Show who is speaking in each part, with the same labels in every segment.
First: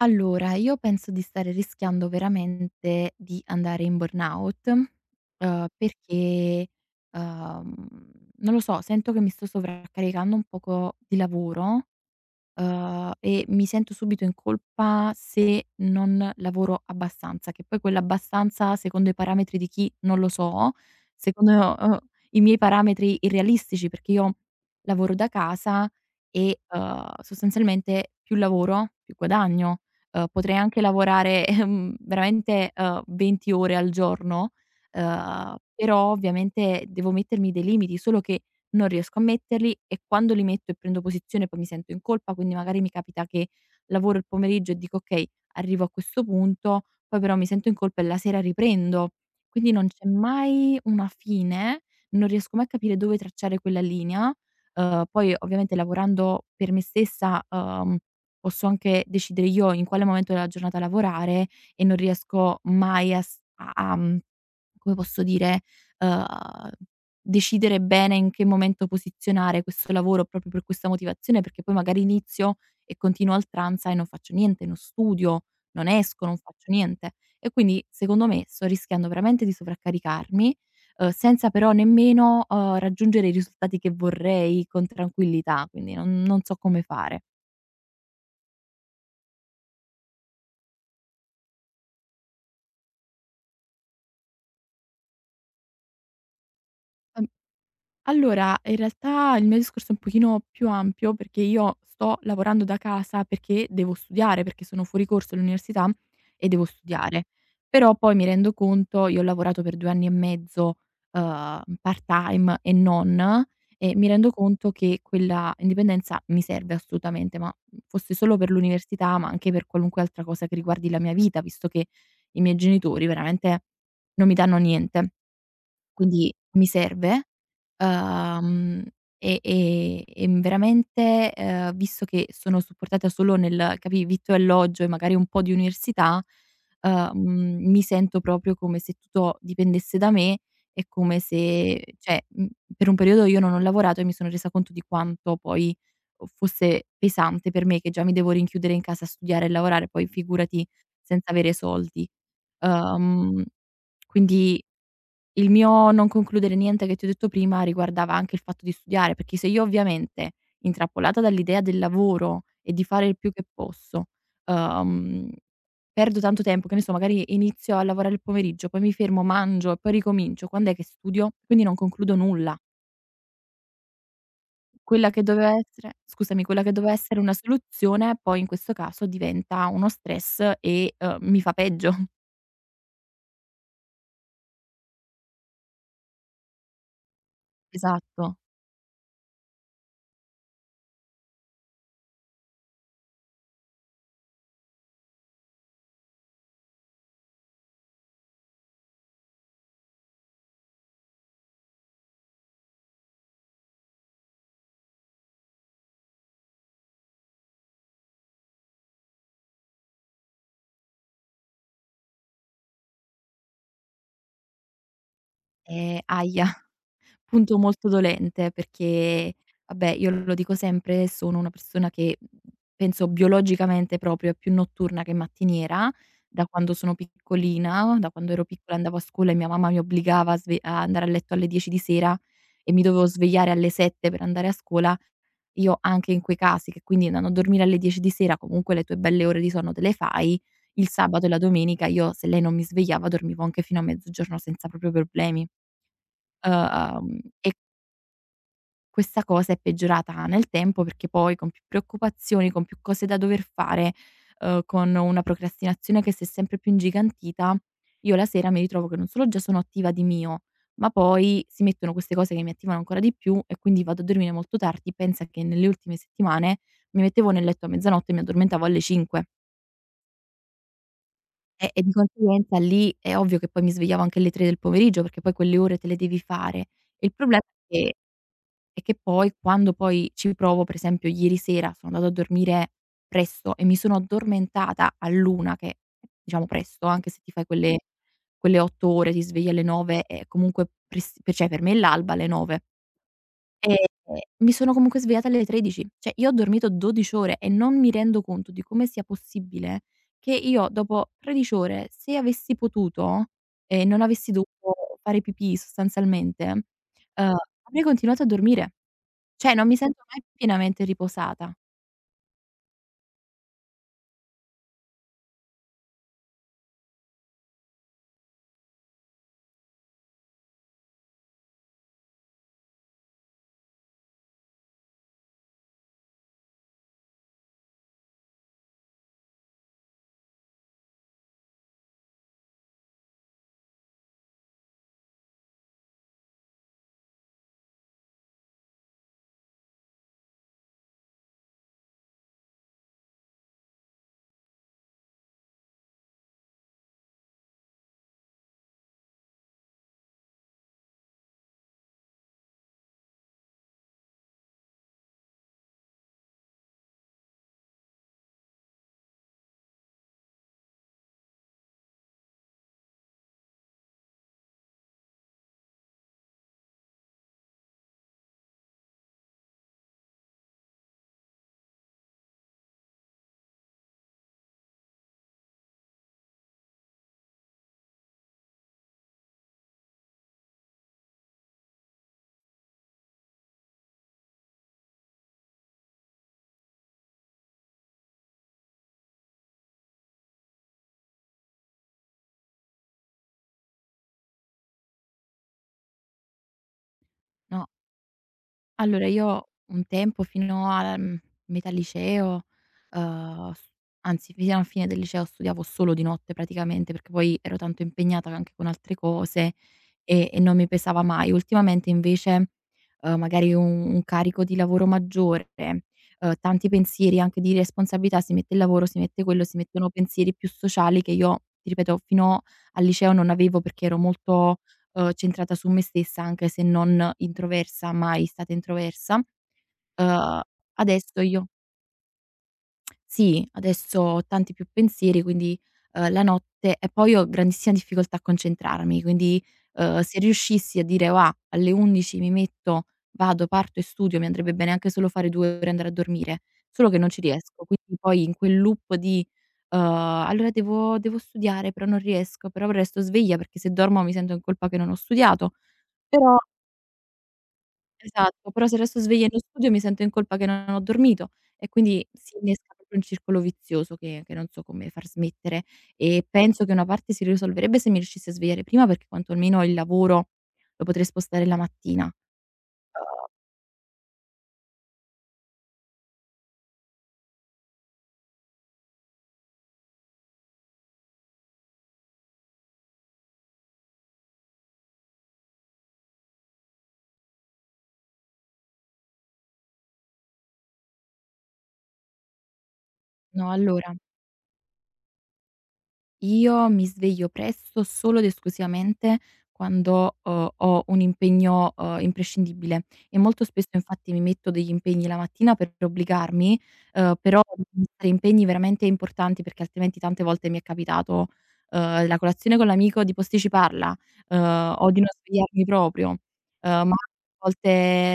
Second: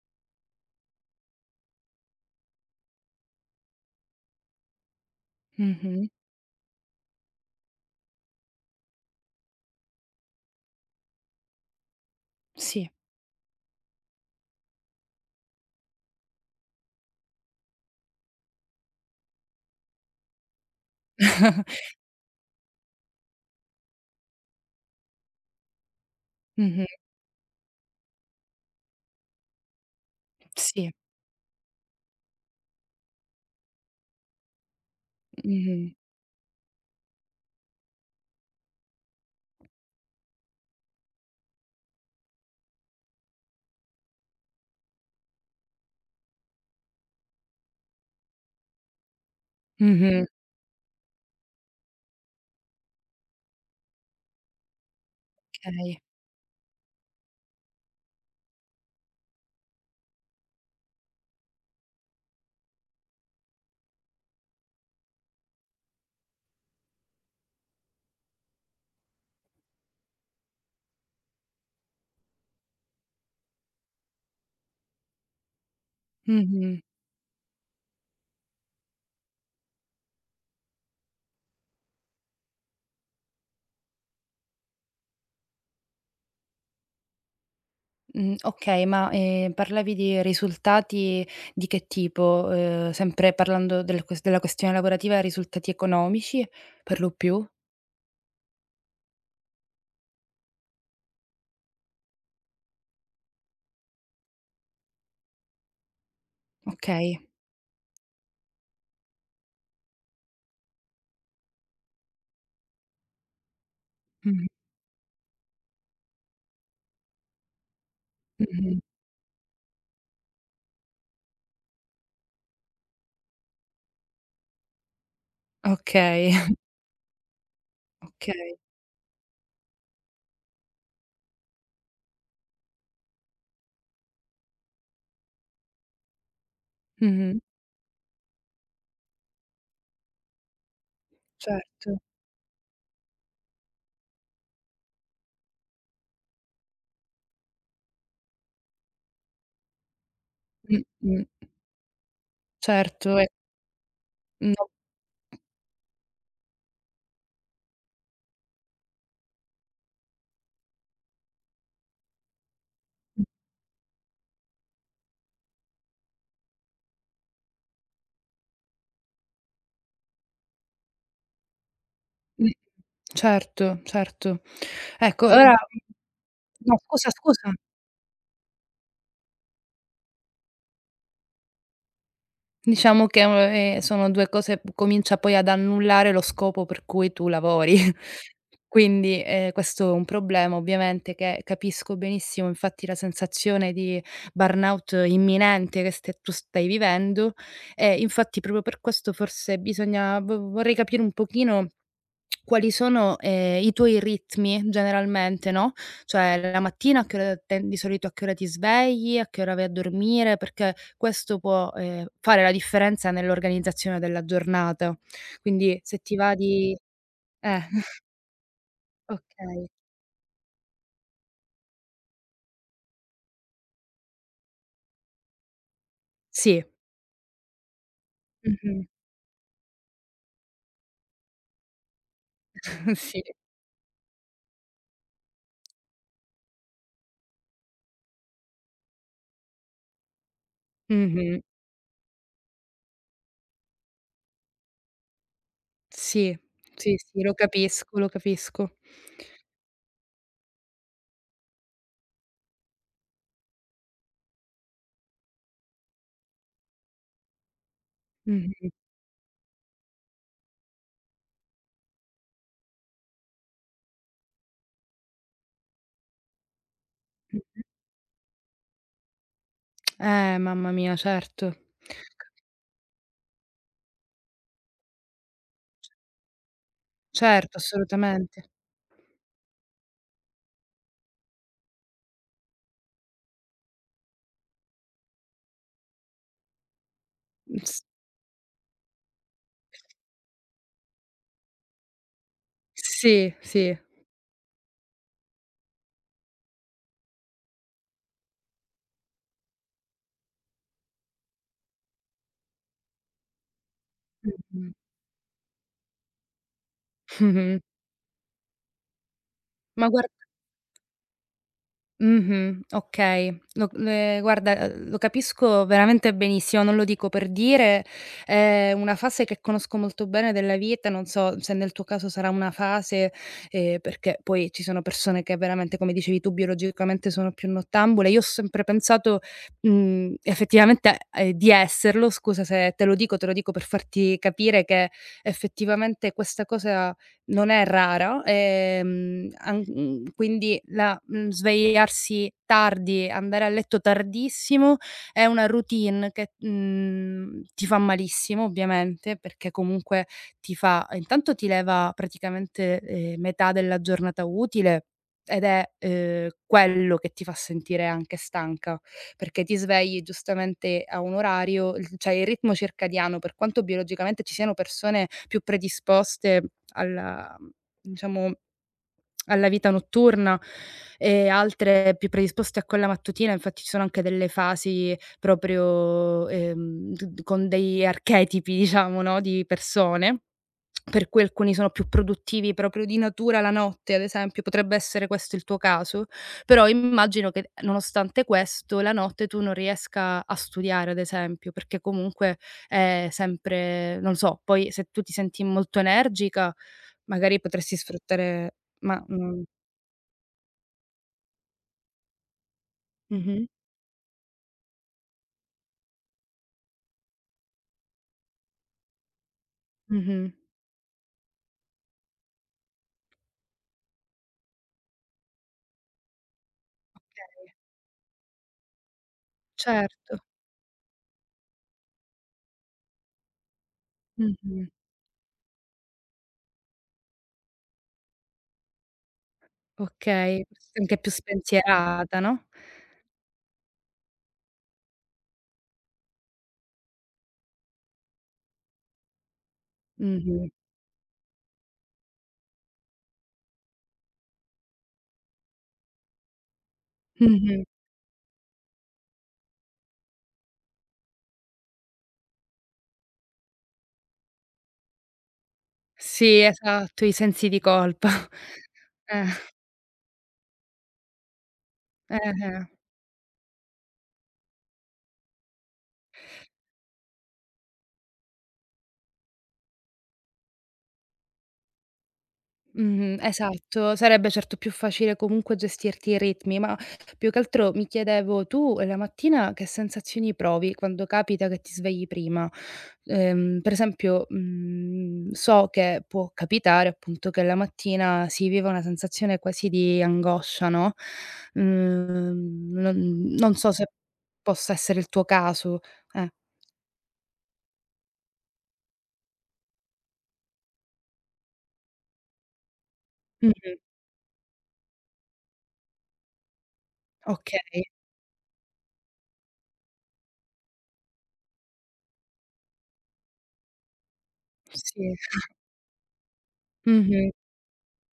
Speaker 1: Allora, io penso di stare rischiando veramente di andare in burnout,
Speaker 2: Mh-mh,
Speaker 1: perché, uhm, non lo so, sento che mi sto sovraccaricando un poco di lavoro.
Speaker 2: sì.
Speaker 1: E mi sento subito in colpa se non lavoro abbastanza, che poi quell'abbastanza secondo i parametri di chi non lo so, secondo, i miei parametri irrealistici, perché io lavoro da casa e,
Speaker 2: Mh-mh,
Speaker 1: sostanzialmente più lavoro più guadagno. Potrei anche
Speaker 2: sì.
Speaker 1: lavorare, veramente, 20 ore al giorno,
Speaker 2: Mh-mh.
Speaker 1: però ovviamente devo mettermi dei limiti, solo che non riesco a metterli e quando li metto e prendo posizione poi mi sento in colpa, quindi magari mi capita che lavoro il pomeriggio e dico: "Okay, arrivo a questo punto", poi però mi sento in colpa e la sera riprendo. Quindi non c'è
Speaker 2: Mh-mh,
Speaker 1: mai una fine, non riesco mai a capire dove tracciare quella linea. Poi ovviamente
Speaker 2: okay.
Speaker 1: lavorando per me stessa, posso anche decidere io in quale momento della giornata lavorare e non riesco mai a s a a mhmm, come posso dire, uhm decidere bene in che momento posizionare questo lavoro proprio per questa motivazione, perché poi magari inizio e continuo a oltranza e non faccio niente, non studio, non esco, non faccio
Speaker 2: Mh-mh.
Speaker 1: niente. E quindi secondo me sto rischiando veramente di sovraccaricarmi, senza però nemmeno, raggiungere i risultati che vorrei con tranquillità, quindi non so come fare.
Speaker 2: Okay, ma, parlavi di risultati di che tipo? Sempre parlando della questione lavorativa, risultati economici per lo
Speaker 1: Uhm
Speaker 2: più?
Speaker 1: Allora, in realtà il mio discorso è un pochino più ampio perché io sto lavorando da casa perché devo studiare, perché sono fuori corso all'università e devo
Speaker 2: Okay.
Speaker 1: studiare. Però poi mi rendo conto, io ho lavorato per 2 anni e mezzo, part-time e non, e mi rendo
Speaker 2: Mh-mh.
Speaker 1: conto che quella indipendenza mi serve assolutamente, ma fosse solo per
Speaker 2: Mh-mh.
Speaker 1: l'università, ma anche per qualunque altra cosa che riguardi la mia vita, visto che i miei genitori veramente non mi danno niente. Quindi
Speaker 2: Okay,
Speaker 1: mi serve,
Speaker 2: okay.
Speaker 1: uhm, e veramente, visto che sono supportata solo nel capì, vitto e alloggio e magari un po' di università,
Speaker 2: Mh-mh.
Speaker 1: uhm, mi sento proprio come se tutto dipendesse da me e come se
Speaker 2: Certo.
Speaker 1: cioè, per un periodo io non ho lavorato e mi sono resa conto di quanto poi o fosse pesante per me, che già mi devo rinchiudere in casa a studiare e lavorare, poi figurati senza
Speaker 2: Mh-mh.
Speaker 1: avere soldi.
Speaker 2: Certo e
Speaker 1: Uhm, quindi
Speaker 2: no,
Speaker 1: il mio non concludere niente che ti ho detto prima riguardava anche il fatto di studiare, perché se io ovviamente, intrappolata dall'idea del lavoro e di fare il
Speaker 2: mh,
Speaker 1: più che posso, uhm, perdo tanto tempo, che ne so, magari inizio a lavorare il pomeriggio, poi mi fermo, mangio e poi ricomincio, quand'è che studio? Quindi non concludo
Speaker 2: mh.
Speaker 1: nulla.
Speaker 2: Certo, certo. Ecco, allora
Speaker 1: Quella che
Speaker 2: no,
Speaker 1: doveva
Speaker 2: scusa,
Speaker 1: essere una
Speaker 2: scusa.
Speaker 1: soluzione poi in questo caso diventa uno stress e, mi fa peggio.
Speaker 2: Diciamo che, sono 2 cose comincia poi ad annullare lo scopo per cui tu lavori.
Speaker 1: Esatto.
Speaker 2: Quindi, questo è un problema ovviamente che capisco benissimo, infatti la sensazione di burnout imminente che ste tu stai vivendo e infatti proprio per questo forse bisogna vo vorrei capire un pochino quali sono, i tuoi ritmi generalmente, no, cioè la mattina a che ora ten di solito a che ora ti svegli, a che ora vai a dormire, perché questo può, fare la differenza nell'organizzazione della giornata. Quindi se
Speaker 1: E,
Speaker 2: ti va
Speaker 1: ahia.
Speaker 2: di
Speaker 1: Punto
Speaker 2: eh,
Speaker 1: molto dolente perché,
Speaker 2: okay.
Speaker 1: vabbè, io lo dico sempre, sono una persona che, penso biologicamente proprio è più notturna che mattiniera, da
Speaker 2: Sì.
Speaker 1: quando sono piccolina, da quando ero piccola
Speaker 2: Mh-mh.
Speaker 1: andavo a scuola e mia mamma mi obbligava a sve a andare a letto alle 10 di sera e mi dovevo
Speaker 2: Sì.
Speaker 1: svegliare alle 7 per andare a scuola. Io anche in quei casi, che quindi andando a dormire alle 10 di sera comunque le tue belle ore di sonno te le fai, il sabato e la
Speaker 2: Mh-mh.
Speaker 1: domenica io se lei non mi svegliava dormivo anche fino a mezzogiorno senza proprio problemi.
Speaker 2: Sì. Sì, sì, lo
Speaker 1: E
Speaker 2: capisco, lo capisco.
Speaker 1: questa cosa è peggiorata nel tempo perché poi con più preoccupazioni, con più cose da dover fare, con una procrastinazione che si è sempre più ingigantita, io la sera mi
Speaker 2: Mh-mh.
Speaker 1: ritrovo che non solo già sono attiva di mio, ma poi si mettono queste cose che mi attivano ancora di più e quindi vado a dormire molto tardi. Pensa che nelle ultime settimane mi mettevo nel
Speaker 2: Mh-mh.
Speaker 1: letto a mezzanotte e mi addormentavo alle 5,
Speaker 2: Mamma mia, certo.
Speaker 1: di conseguenza lì è ovvio che poi mi svegliavo anche alle 3 del pomeriggio perché poi quelle ore te le devi fare. Il problema è
Speaker 2: Certo, assolutamente.
Speaker 1: che poi quando poi ci provo, per esempio ieri sera sono andata a dormire presto e mi sono addormentata all'1, che diciamo presto, anche se ti fai quelle
Speaker 2: S
Speaker 1: quelle 8 ore, ti svegli alle 9 e comunque pres cioè per me è l'alba alle 9.
Speaker 2: sì,
Speaker 1: Ehm,
Speaker 2: sì.
Speaker 1: Mi sono comunque svegliata alle 13. Cioè io ho dormito 12 ore e non mi rendo conto di come sia possibile che io dopo 13 ore, se avessi potuto e non avessi
Speaker 2: Mh-mh.
Speaker 1: dovuto fare pipì sostanzialmente,
Speaker 2: Mh-mh.
Speaker 1: avrei continuato a dormire. Cioè non mi
Speaker 2: Ma
Speaker 1: sento
Speaker 2: guard
Speaker 1: mai pienamente riposata,
Speaker 2: Mh-mh, okay. Lo Guarda, lo capisco veramente benissimo, non lo dico per dire. È una fase che conosco molto bene della vita, non so se nel tuo caso sarà una fase, perché poi ci sono persone che veramente, come dicevi tu, biologicamente sono più nottambule. Io ho sempre pensato, effettivamente, di esserlo. Scusa se te lo dico, te lo dico per farti capire che effettivamente questa cosa non è rara, quindi svegliarsi tardi, andare a letto tardissimo è una routine che, ti fa malissimo ovviamente, perché comunque ti fa intanto ti leva praticamente, metà della giornata utile ed è, quello che ti fa sentire anche stanca perché ti svegli giustamente a un orario, il cioè il ritmo circadiano, per quanto biologicamente ci siano persone più predisposte alla diciamo alla vita notturna e altre più predisposte a quella mattutina, infatti ci sono anche delle fasi proprio, d d con degli archetipi diciamo, no, di persone. Per cui alcuni sono più produttivi proprio di natura la notte, ad esempio, potrebbe essere questo il tuo caso? Però immagino che nonostante questo la notte tu non riesca a studiare, ad esempio, perché comunque è sempre non so, poi se tu ti senti molto energica magari
Speaker 1: no.
Speaker 2: potresti sfruttare ma
Speaker 1: Allora
Speaker 2: mhmm,
Speaker 1: io un tempo fino alla metà liceo,
Speaker 2: mh-mh,
Speaker 1: s anzi fino alla fine del liceo studiavo solo di notte praticamente, perché poi ero tanto impegnata anche con altre cose
Speaker 2: mh-mh,
Speaker 1: e non mi pesava mai. Ultimamente invece, magari un carico di lavoro maggiore, tanti pensieri anche di
Speaker 2: okay,
Speaker 1: responsabilità, si mette il lavoro, si mette quello, si mettono
Speaker 2: certo,
Speaker 1: pensieri più sociali che io, ti ripeto, fino al liceo non avevo perché ero molto
Speaker 2: mh-mh,
Speaker 1: centrata su me stessa, anche se non introversa, mai stata introversa. Uhm,
Speaker 2: okay, forse anche più
Speaker 1: Adesso io
Speaker 2: spensierata, no?
Speaker 1: sì, adesso ho tanti più pensieri, quindi, la notte e poi ho grandissima difficoltà a concentrarmi, quindi, se
Speaker 2: Mh-mh,
Speaker 1: riuscissi a dire: "Va, alle 11 mi metto, vado, parto e studio", mi andrebbe bene anche solo fare 2 ore e andare a dormire, solo che non ci
Speaker 2: mh-mh.
Speaker 1: riesco. Quindi poi in quel loop di, "Allora devo studiare, però non riesco, però resto sveglia perché se dormo mi sento in colpa che non ho studiato, però".
Speaker 2: Sì, esatto, i sensi di colpa.
Speaker 1: Esatto, però se resto
Speaker 2: Eh,
Speaker 1: sveglia e non studio mi sento in colpa che non ho dormito e quindi si
Speaker 2: eh-eh.
Speaker 1: innesca proprio un circolo vizioso che non so come far smettere. E penso che una parte si risolverebbe se mi riuscissi a svegliare prima perché quantomeno il lavoro lo potrei spostare la mattina.
Speaker 2: Mh-mh, esatto. Sarebbe certo più facile comunque gestirti i ritmi, ma più che altro mi chiedevo tu la mattina che sensazioni provi quando capita che ti svegli prima? Per esempio, so che può capitare appunto che la mattina si viva una sensazione quasi di angoscia, no, non
Speaker 1: No,
Speaker 2: non so se
Speaker 1: all'ora.
Speaker 2: possa essere il tuo caso. Eh.
Speaker 1: Io mi sveglio presto solo ed esclusivamente quando, ho un impegno, imprescindibile, e molto spesso
Speaker 2: Mh-mh,
Speaker 1: infatti mi metto degli impegni la mattina per obbligarmi, però
Speaker 2: okay.
Speaker 1: devono essere impegni veramente importanti perché altrimenti tante volte mi è capitato, la colazione con l'amico di posticiparla, o di
Speaker 2: Sì.
Speaker 1: non svegliarmi proprio, ma a
Speaker 2: Mh-mh.
Speaker 1: volte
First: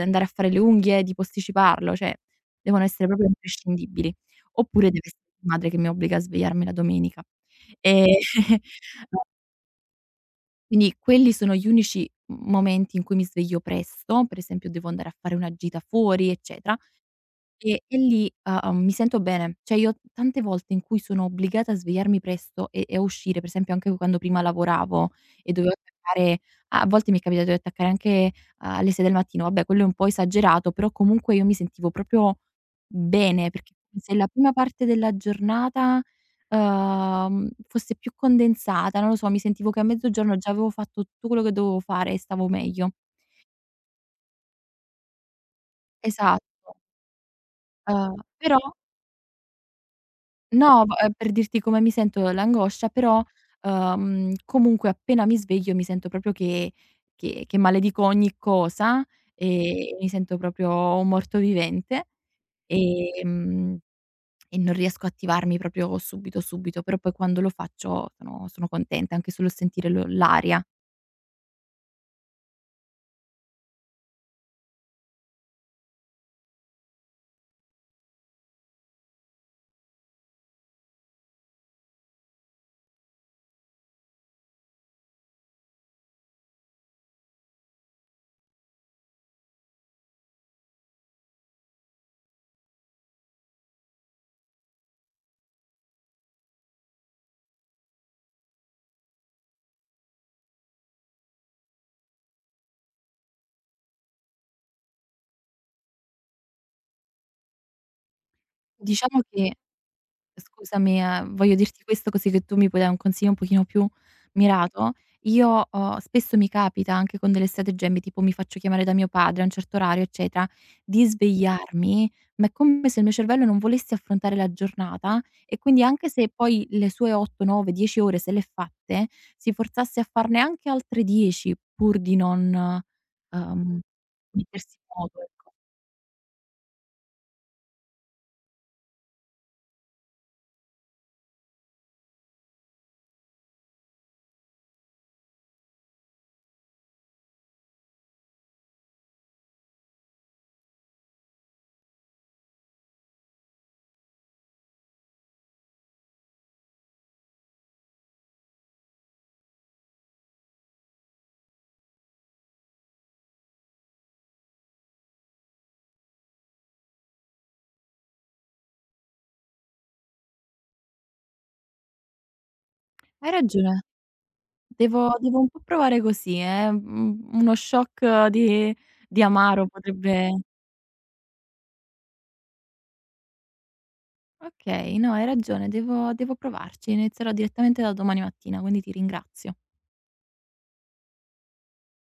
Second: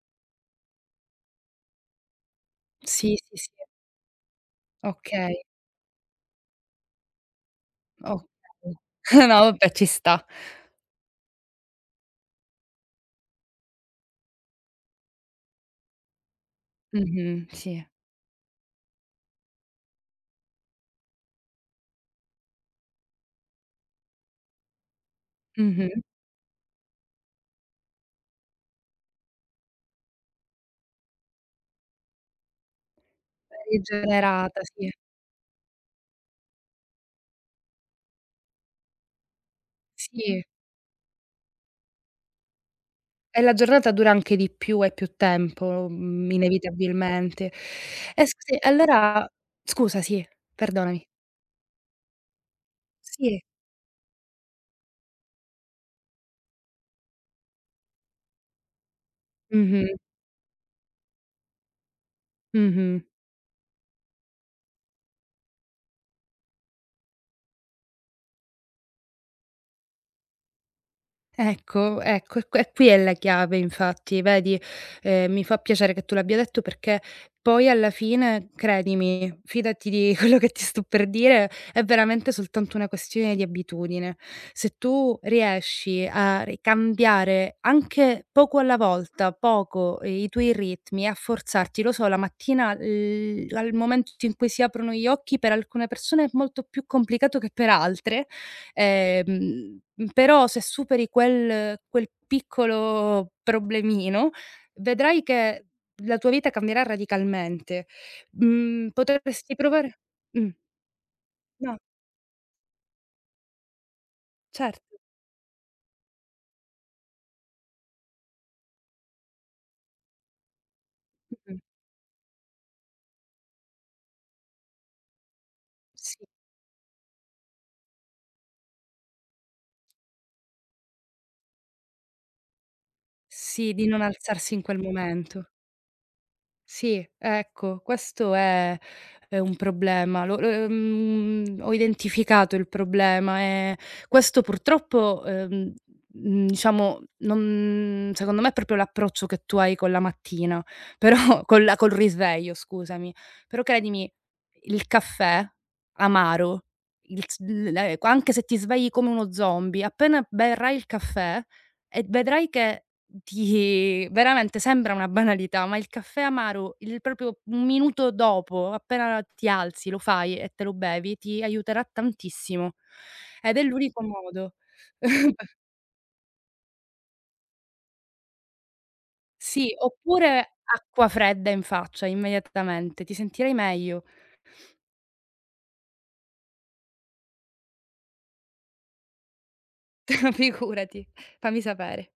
Speaker 1: andare a fare le unghie, di posticiparlo, cioè devono essere
Speaker 2: Sì,
Speaker 1: proprio
Speaker 2: sì, sì.
Speaker 1: imprescindibili. Oppure deve essere
Speaker 2: Okay,
Speaker 1: mia madre che mi obbliga a svegliarmi la domenica. Ehm,
Speaker 2: okay. No vabbè, ci sta.
Speaker 1: quindi quelli sono gli unici m momenti in cui mi sveglio presto, per esempio devo andare a fare una gita fuori, eccetera.
Speaker 2: Mh-mh, sì.
Speaker 1: E lì, mi sento bene. Cioè io tante volte in cui sono obbligata a svegliarmi presto e a uscire, per esempio anche quando prima lavoravo e dovevo
Speaker 2: Mh-mh.
Speaker 1: attaccare, a volte mi è capitato di attaccare anche ah, alle 6 del mattino, vabbè quello è un po' esagerato, però comunque io mi sentivo proprio bene, perché se la prima
Speaker 2: Rigenerata,
Speaker 1: parte
Speaker 2: sì.
Speaker 1: della giornata, fosse più condensata, non lo so, mi sentivo che a mezzogiorno
Speaker 2: Sì.
Speaker 1: già avevo fatto tutto quello che dovevo fare e stavo meglio.
Speaker 2: E la giornata dura anche di più, hai più tempo,
Speaker 1: Esatto,
Speaker 2: inevitabilmente. E
Speaker 1: però
Speaker 2: scusi, allora scusa, sì,
Speaker 1: No, v
Speaker 2: perdonami.
Speaker 1: per dirti come mi sento l'angoscia, però,
Speaker 2: Sì.
Speaker 1: comunque appena mi sveglio mi sento proprio che maledico ogni cosa,
Speaker 2: Mh-mh.
Speaker 1: mi sento proprio un mortovivente,
Speaker 2: Mh-mh.
Speaker 1: ehm, e mm, e non riesco a attivarmi proprio subito, subito, però poi quando lo faccio sono contenta anche solo a sentire lo l'aria.
Speaker 2: Ecco, ecco, e qui è la chiave infatti, vedi, mi fa piacere che tu l'abbia detto perché poi alla fine, credimi, fidati di quello che ti sto per dire, è veramente soltanto una questione di abitudine. Se tu riesci a ri cambiare anche poco alla volta, poco, i tuoi ritmi, a forzarti, lo so, la mattina, l al momento in cui si aprono gli occhi per alcune persone è molto più complicato che per altre. Però se superi quel piccolo problemino, vedrai che la tua vita cambierà radicalmente.
Speaker 1: Diciamo che
Speaker 2: Potresti provare mh,
Speaker 1: scusami, voglio
Speaker 2: no,
Speaker 1: dirti questo così che tu mi puoi dare un consiglio un pochino più mirato.
Speaker 2: certo.
Speaker 1: Io, spesso mi capita anche con delle stratagemme, tipo mi faccio chiamare da mio padre a un certo orario, eccetera, di
Speaker 2: Mh-mh.
Speaker 1: svegliarmi, ma è come se il mio cervello non volesse affrontare la giornata e quindi anche
Speaker 2: Sì,
Speaker 1: se poi le sue 8, 9, 10 ore se le è fatte, si forzasse a farne anche altre 10 pur di non,
Speaker 2: sì,
Speaker 1: uhm,
Speaker 2: di non alzarsi in quel
Speaker 1: mettersi in moto,
Speaker 2: momento.
Speaker 1: ecco.
Speaker 2: Sì, ecco, questo è un problema. Ho identificato il problema e questo purtroppo, diciamo non secondo me è proprio l'approccio che tu hai con la mattina, però con la col risveglio scusami, però credimi, il caffè amaro, il s l anche se ti svegli come uno zombie, appena berrai il caffè e vedrai che di veramente sembra una banalità, ma il caffè amaro, il proprio 1 minuto dopo, appena ti alzi, lo fai e te lo bevi, ti aiuterà tantissimo.
Speaker 1: Hai
Speaker 2: Ed è
Speaker 1: ragione.
Speaker 2: l'unico modo.
Speaker 1: Devo un po' provare così, uno shock di amaro
Speaker 2: Sì,
Speaker 1: potrebbe.
Speaker 2: oppure acqua fredda in faccia immediatamente, ti sentirai meglio.
Speaker 1: Okay, no hai ragione, devo provarci, inizierò direttamente da domani mattina, quindi ti ringrazio.
Speaker 2: Figurati, fammi sapere.